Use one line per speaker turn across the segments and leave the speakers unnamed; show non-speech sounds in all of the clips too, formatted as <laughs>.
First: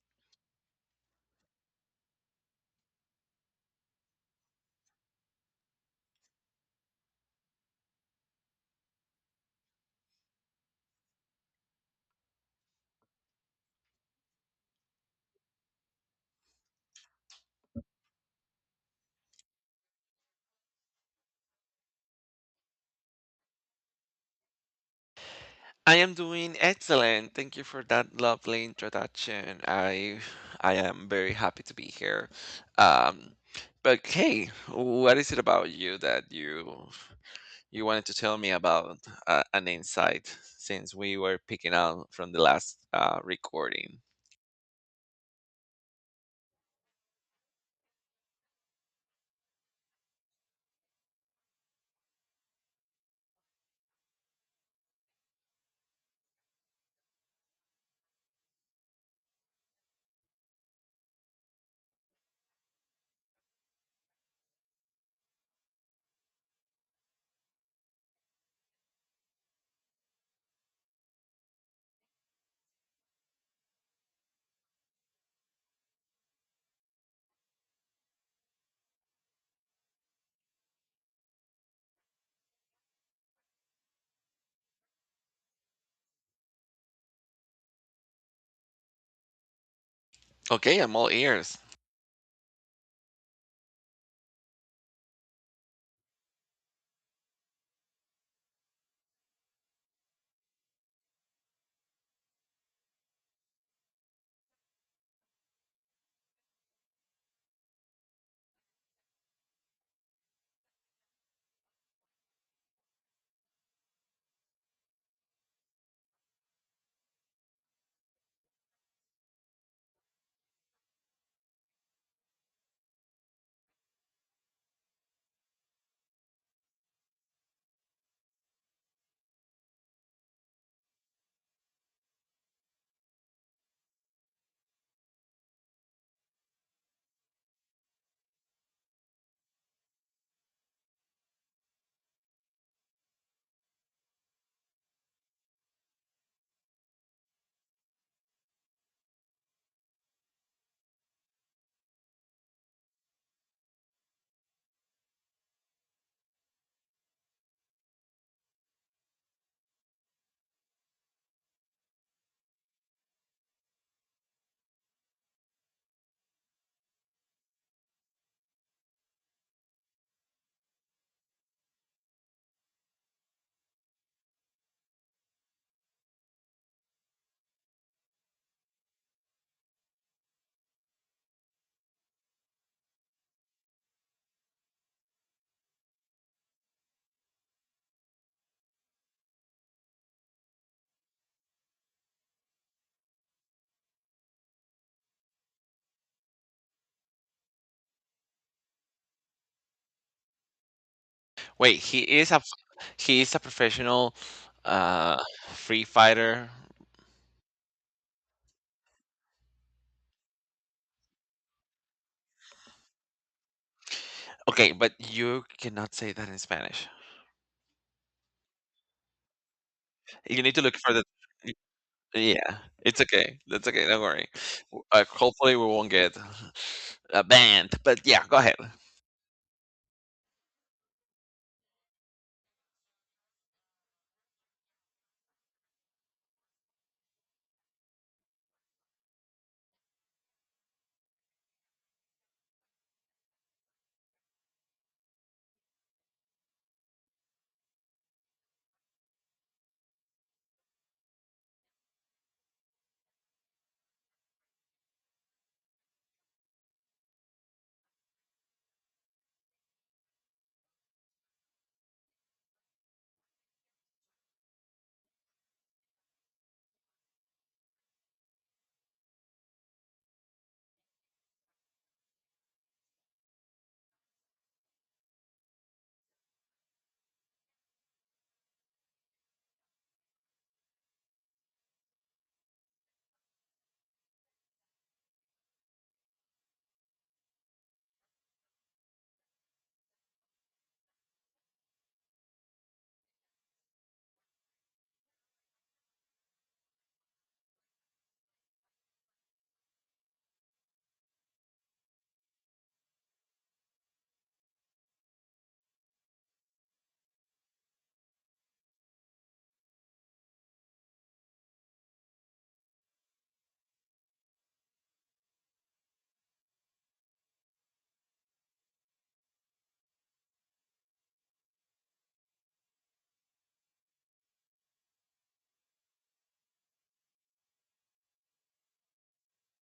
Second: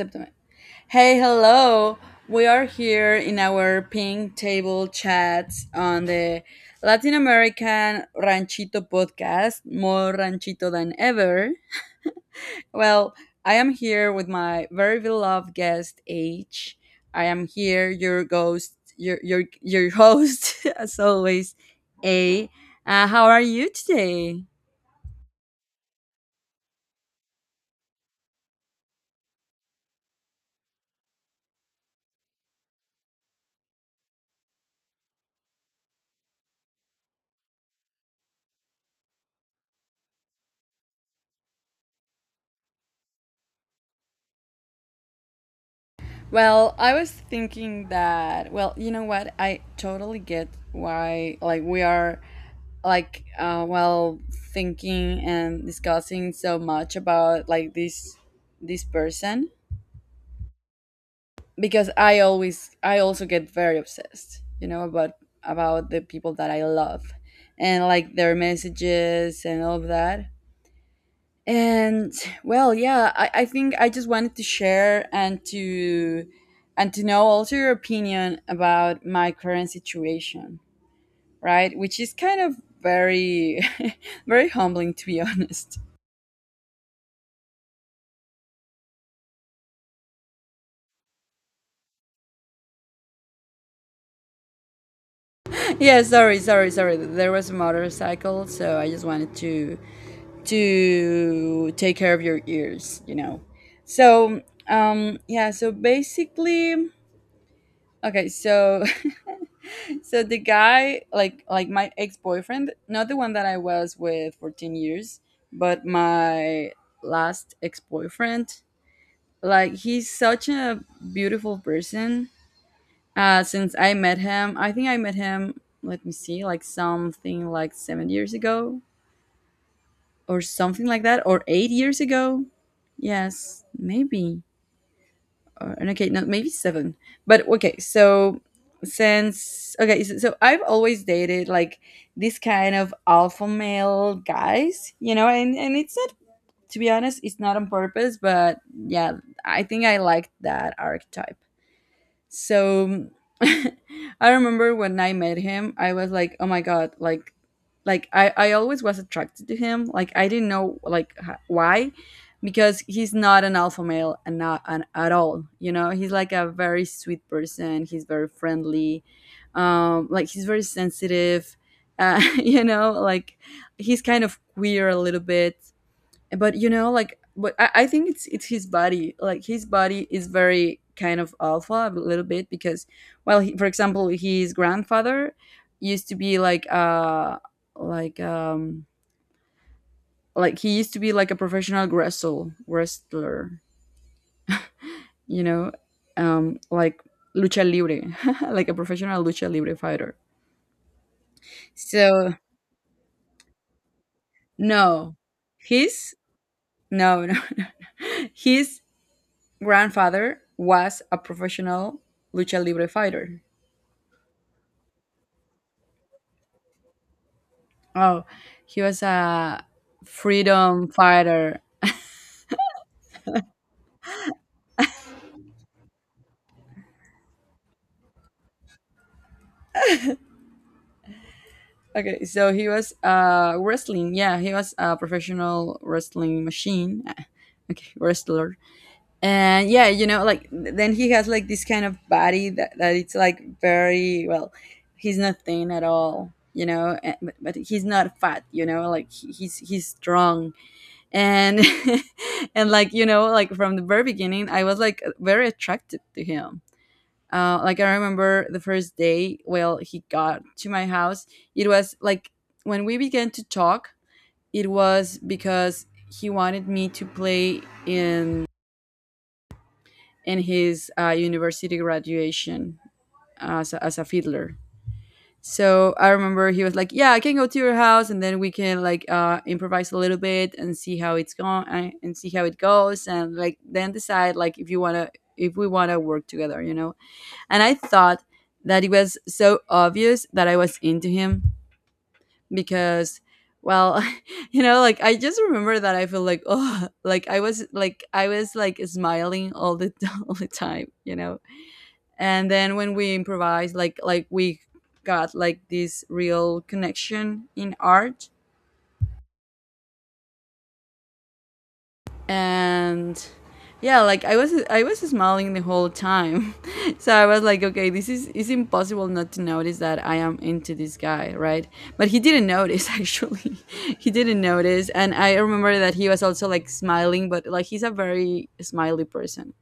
September. Hey, hello. We are here in our pink table chats on the Latin American Ranchito podcast, more ranchito than ever. Well, I am here with my very beloved guest H. I am here, your ghost, your host <laughs> as always, A. How are you today?
I am doing excellent. Thank you for that lovely introduction. I am very happy to be here. Um, but hey, what is it about you that you wanted to tell me about an insight since we were picking out from the last recording?
Well, I was thinking that, well, you know what? I totally get why, like, we are, like, well, thinking and discussing so much about, like, this person, because I always, I also get very obsessed, you know, about the people that I love and, like, their messages and all of that and well yeah I think I just wanted to share and to know also your opinion about my current situation, right, which is kind of very <laughs> very humbling, to be honest.
Okay, I'm all ears.
<laughs> Yeah, sorry, there was a motorcycle, so I just wanted to take care of your ears, you know. So um yeah so basically, okay, so <laughs> so the guy like my ex-boyfriend, not the one that I was with for 10 years, but my last ex-boyfriend, like he's such a beautiful person. Since I met him, I think I met him, let me see, like something like 7 years ago or something like that or 8 years ago. Yes, maybe. And okay, no, maybe seven. But okay, since okay, so I've always dated like this kind of alpha male guys, you know, and it's not, to be honest, it's not on purpose, but yeah, I think I like that archetype. So <laughs> I remember when I met him, I was like, oh my god, like I always was attracted to him. Like I didn't know like why because he's not an alpha male and not an, at all. You know, he's like a very sweet person. He's very friendly. Like he's very sensitive. <laughs> You know, like he's kind of queer a little bit but you know like but I think it's his body like his body is very kind of alpha a little bit because well he, for example, his grandfather used to be like like um he used to be like a professional wrestler, you know. um like lucha libre, <laughs> like a professional lucha libre fighter.
Wait,
So
he is a professional
no
uh, free
his
fighter.
no no, <laughs> No, his grandfather was a professional lucha libre fighter.
Okay, but you cannot say that in Spanish.
Oh, he was a
You need to look
freedom
for the—
fighter.
Yeah, it's okay. That's okay. Don't worry. Hopefully, we won't get <sighs> banned. But yeah, go ahead.
Okay, so he was wrestling. Yeah, he was a professional wrestling machine. <laughs> Okay, wrestler. And yeah, you know, like then he has like this kind of body that, that it's like very well. He's not thin at all, you know, and, but he's not fat, you know. Like he's strong. And <laughs> and like you know like from the very beginning I was like very attracted to him. Like I remember the first day well he got to my house, it was like when we began to talk, it was because he wanted me to play in in his university graduation as a fiddler. So I remember he was like, "Yeah, I can go to your house, and then we can like improvise a little bit and see how it's going and see how it goes, and like then decide like if you wanna if we wanna work together, you know." And I thought that it was so obvious that I was into him because, well, <laughs> you know, like I just remember that I feel like <laughs> oh, like I was smiling all the <laughs> all the time, you know. And then when we improvise like we got like this real connection in art. And yeah like I was smiling the whole time. <laughs> So I was like, okay, this is, it's impossible not to notice that I am into this guy, right? But he didn't notice actually. <laughs> He didn't notice, and I remember that he was also like smiling but like he's a very smiley person,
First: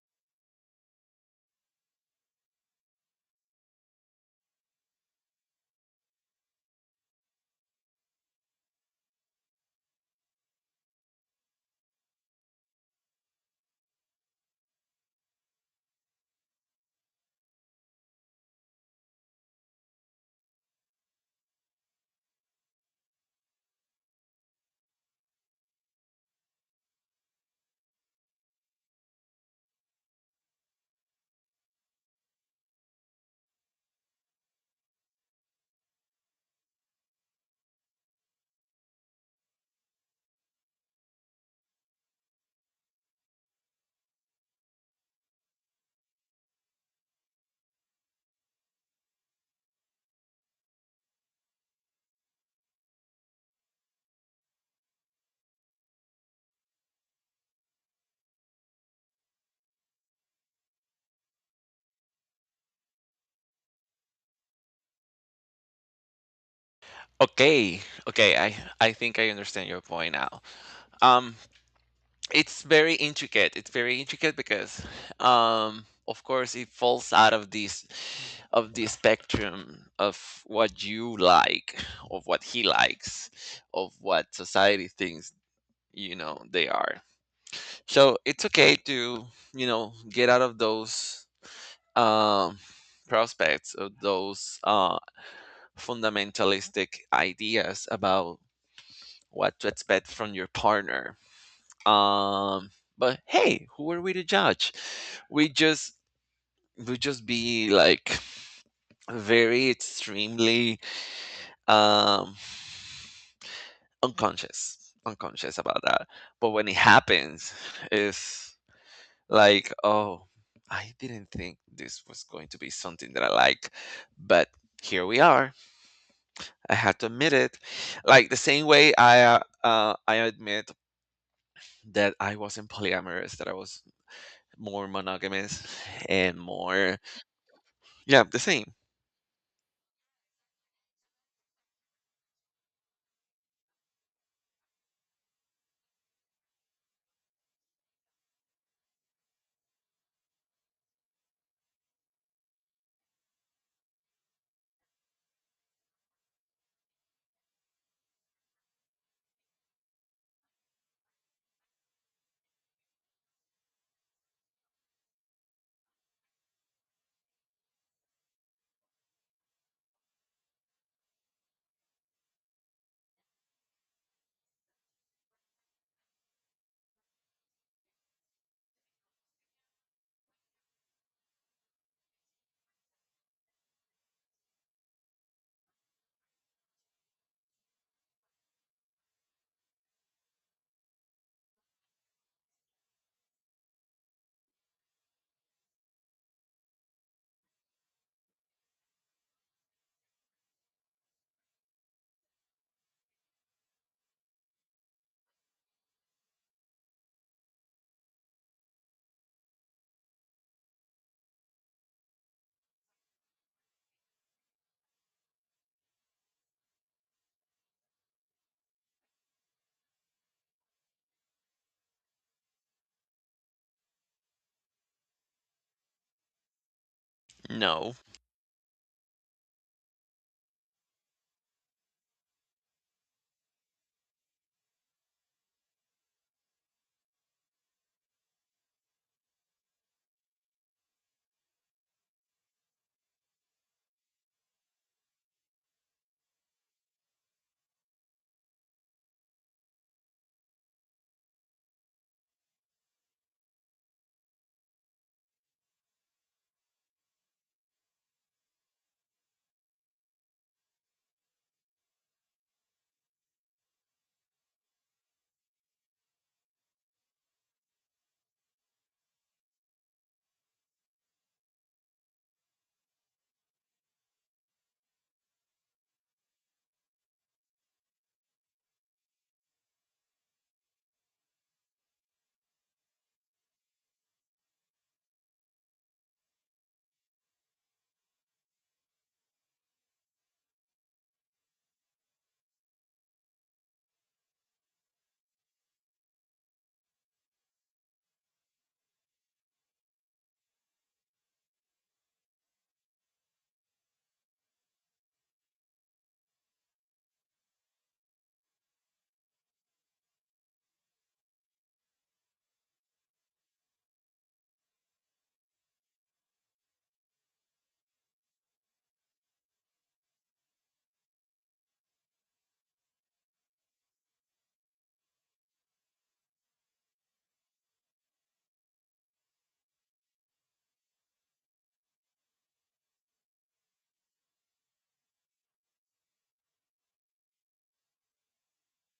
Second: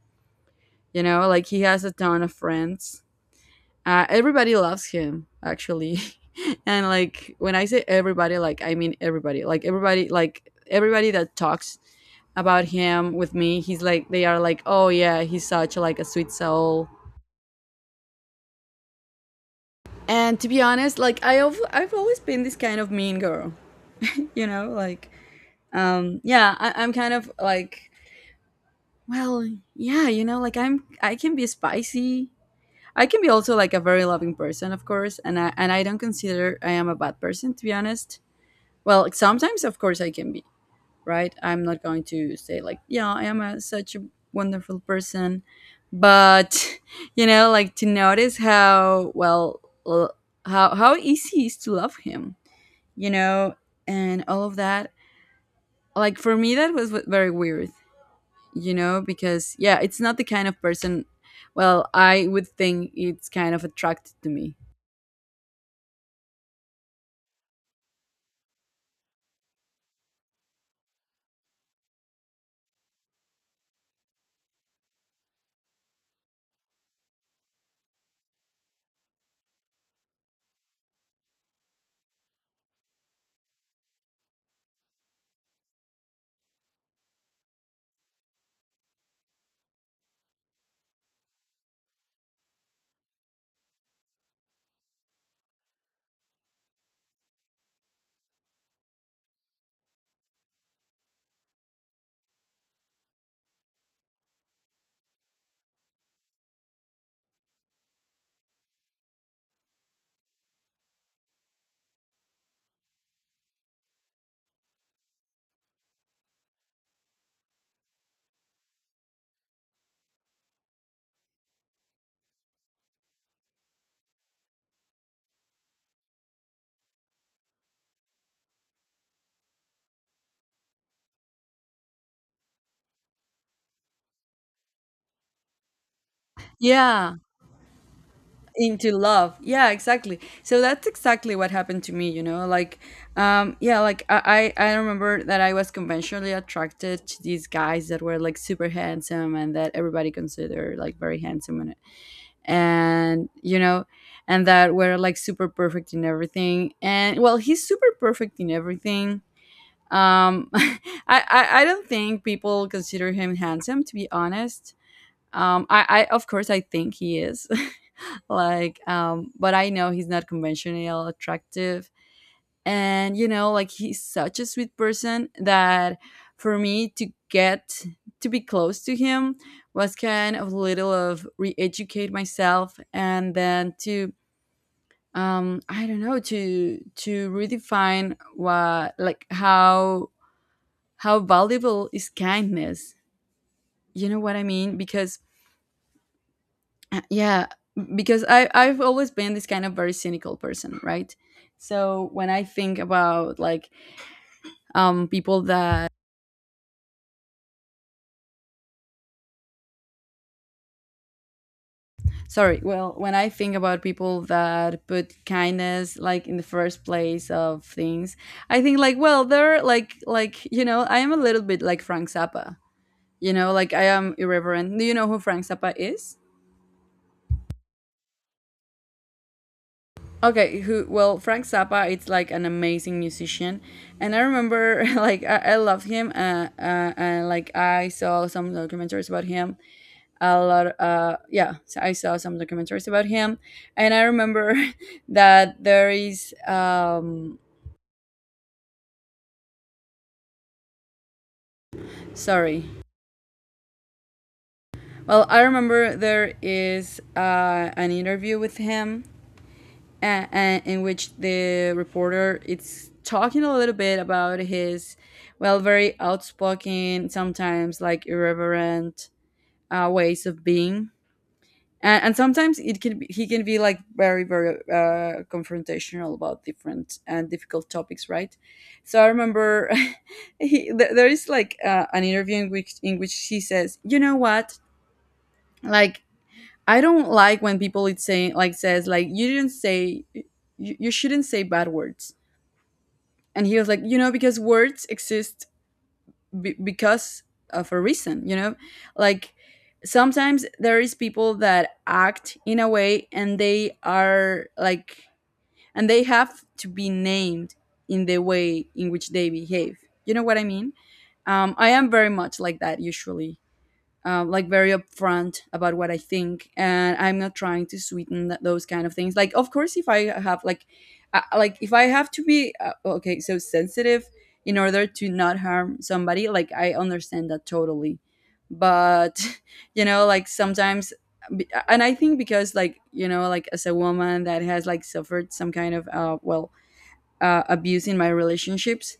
you know, like he has a ton of friends. Everybody loves him actually, <laughs> and like when I say everybody, like I mean everybody, like everybody, like everybody that talks about him with me, he's like they are like, oh yeah, he's such like a sweet soul. And to be honest, like I've always been this kind of mean girl, you know, like yeah, I'm kind of like well yeah, you know, like I'm I can be spicy. I can be also like a very loving person, of course, and I don't consider I am a bad person, to be honest. Well, like, sometimes, of course, I can be, right? I'm not going to say, like, yeah, I am a, such a wonderful person. But, <laughs> you know, like to notice how, well, l- how easy it is to love him, you know, and all of that. Like, for me, that was very weird, you know, because, yeah, it's not the kind of person, well, I would think it's kind of attracted to me.
Okay, okay. I think I understand your point now. Um, it's very intricate. It's very intricate because, of course, it falls out of this— of the spectrum of what you like, of what he likes, of what society thinks. You know they are. So it's okay to, you know, get out of those, um, prospects of those, fundamentalistic ideas about what to expect from your partner. Um, but hey, who are we to judge? We just we just be like very extremely, um, unconscious, unconscious about that. But when it happens, it's like, oh. I didn't think this was going to be something that I like, but here we are. I had to admit it. Like the same way I admit that I wasn't polyamorous, that I was more monogamous and more,
Yeah.
yeah, the same.
Into love, yeah, exactly, so that's exactly what happened to me, you know, like yeah like I remember that I was conventionally attracted to these guys that were like super handsome and that everybody considered like very handsome, and you know, and that were like super perfect in everything. And well he's super perfect in everything. um <laughs> I, I don't think people consider him handsome, to be honest. I of course I think he is. <laughs> But I know he's not conventional attractive. And you know like he's such a sweet person that for me to get to be close to him was kind of little of re-educate myself and then to I don't know to redefine what like how valuable is kindness, you know what I mean? Because yeah, because I've always been this kind of very cynical person, right? So when I think about like people that, sorry, well, when I think about people that put kindness like in the first place of things, I think like well they're like you know I am a little bit like Frank Zappa, you know, like I am irreverent. Do you know who Frank Zappa is?
No.
Okay, who? Well, Frank Zappa. It's like an amazing musician, and I remember <laughs> like I love him. And like I saw some documentaries about him. A lot. Yeah, so I saw some documentaries about him, and I remember <laughs> that there is. Sorry. Well, I remember there is an interview with him in which the reporter is talking a little bit about his well very outspoken sometimes like irreverent ways of being, and sometimes it can be, he can be like very very confrontational about different and difficult topics, right? So I remember <laughs> there is like an interview in which she says, you know what, like, I don't like when people it's saying like says like you didn't say you shouldn't say bad words. And he was like, you know, because words exist because of a reason, you know? Like sometimes there is people that act in a way and they are like and they have to be named in the way in which they behave. You know what I mean? I am very much like that usually, like very upfront about what I think, and I'm not trying to sweeten those kind of things. Like, of course, if I have like, if I have to be okay, so sensitive in order to not harm somebody, like I understand that totally. But <laughs> you know, like sometimes, and I think because like you know, like as a woman that has like suffered some kind of abuse in my relationships,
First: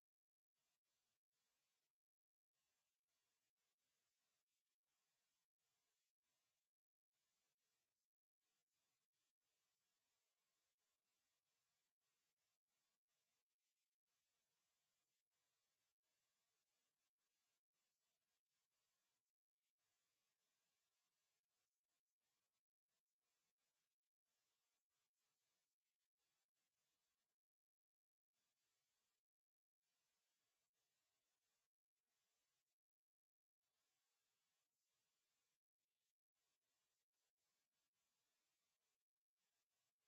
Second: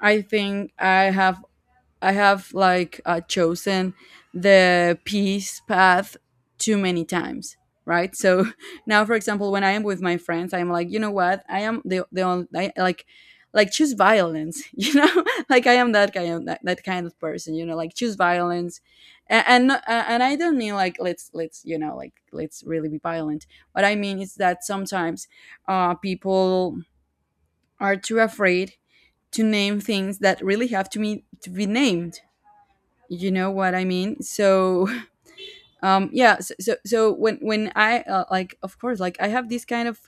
I think I have like chosen the peace path too many times, right? So <laughs> now, for example, when I am with my friends, I'm like, you know what? I am the only I, like choose violence, <laughs> you know? <laughs> Like I am that kind of that kind of person, you know? Like choose violence, and I don't mean like let's you know like let's really be violent. What I mean is that sometimes people are too afraid to name things that really have to be named, you know what I mean? So <laughs> yeah so so when I like of course like I have this kind of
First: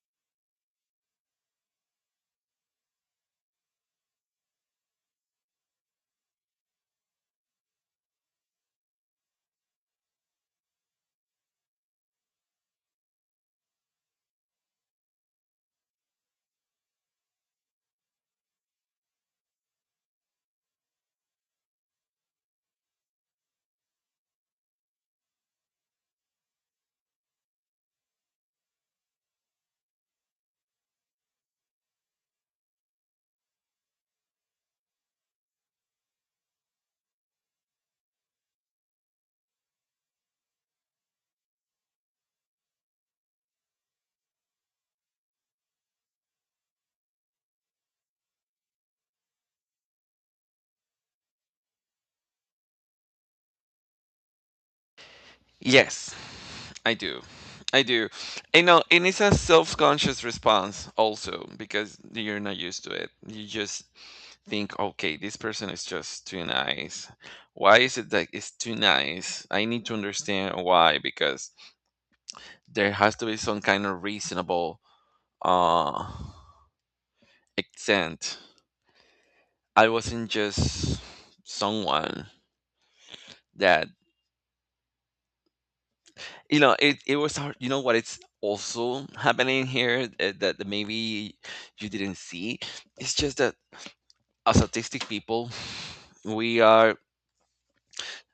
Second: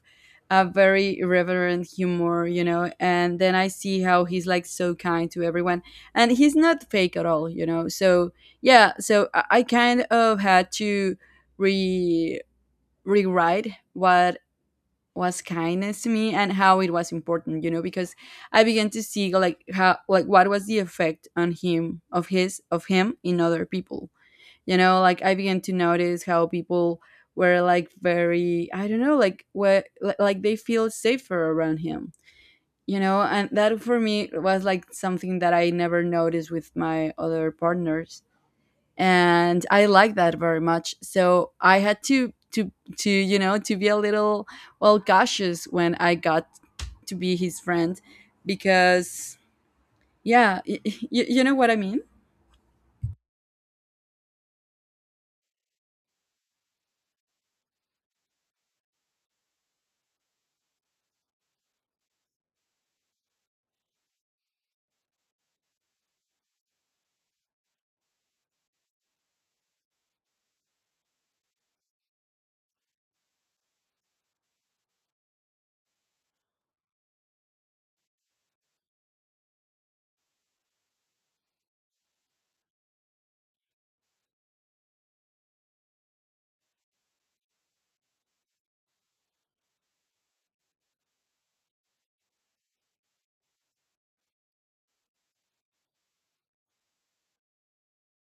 a very irreverent humor, you know, and then I see how he's like so kind to everyone, and he's not fake at all, you know. So yeah so I kind of had to re rewrite what was kindness to me and how it was important, you know, because I began to see like how like what was the effect on him of his of him in other people, you know. Like I began to notice how people were like very I don't know like like they feel safer around him, you know, and that for me was like something that I never noticed with my other partners. And I like that very much, so I had to to you know to be a little well cautious when I got to be his friend because yeah you know what I mean.
Yes. I do. I do. And know, and it's a self-conscious response also because you're not used to it. You just think, okay, this person is just too nice. Why is it that it's too nice? I need to understand why, because there has to be some kind of reasonable uh extent. I wasn't just someone that, you know, it was hard. You know what it's also happening here? That, that maybe you didn't see, it's just that as autistic people we are,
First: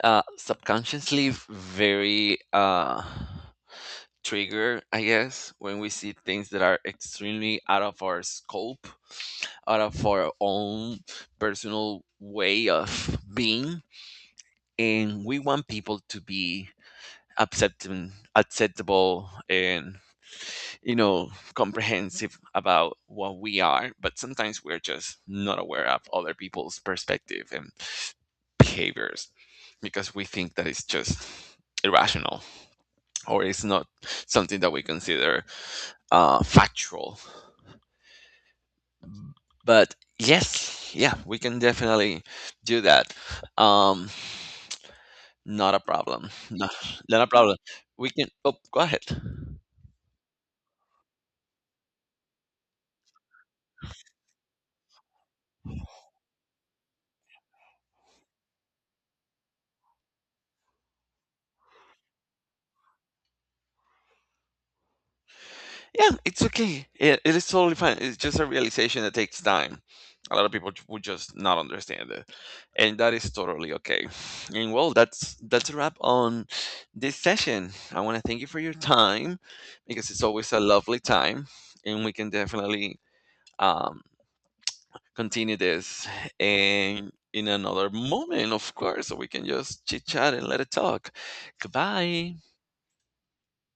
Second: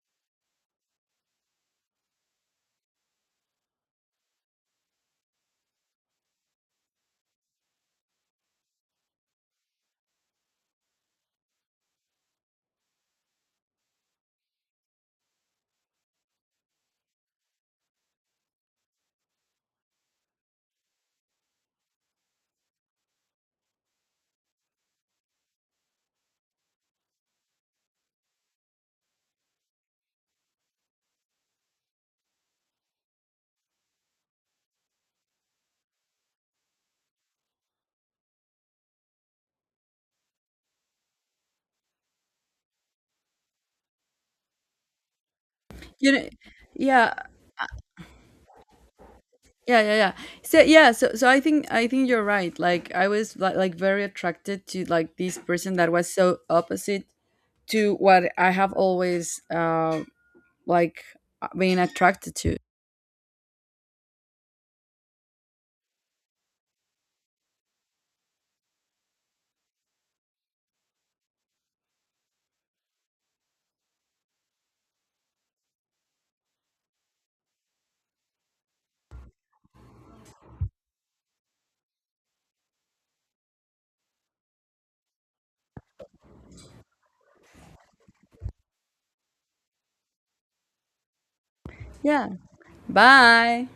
subconsciously very, triggered, I guess, when we see things that are extremely out of our scope, out of our own personal way of being. And we want people to be accepting, acceptable, and, you know, comprehensive about what we are, but sometimes we're just not aware of other people's perspective and behaviors, because we think that it's just irrational, or it's not something that we consider factual. But yes, yeah, we can definitely do that. Um, not a
You know.
problem. No,
Yeah.
not a problem. We can— oh, go ahead.
Yeah, so yeah so so I think you're right, like I was like very attracted to like this person that was so opposite to what I have always like been attracted to.
Yeah, it's okay. It is totally fine. It's just a realization that takes time. A lot of people ju- would just not understand it, and that is totally okay. And well, that's a wrap on this session. I want to thank you for your time because it's always a lovely time, and we can definitely, um, continue this and in another moment, of course, so we can just chit chat and let it talk.
Yeah,
Goodbye.
bye.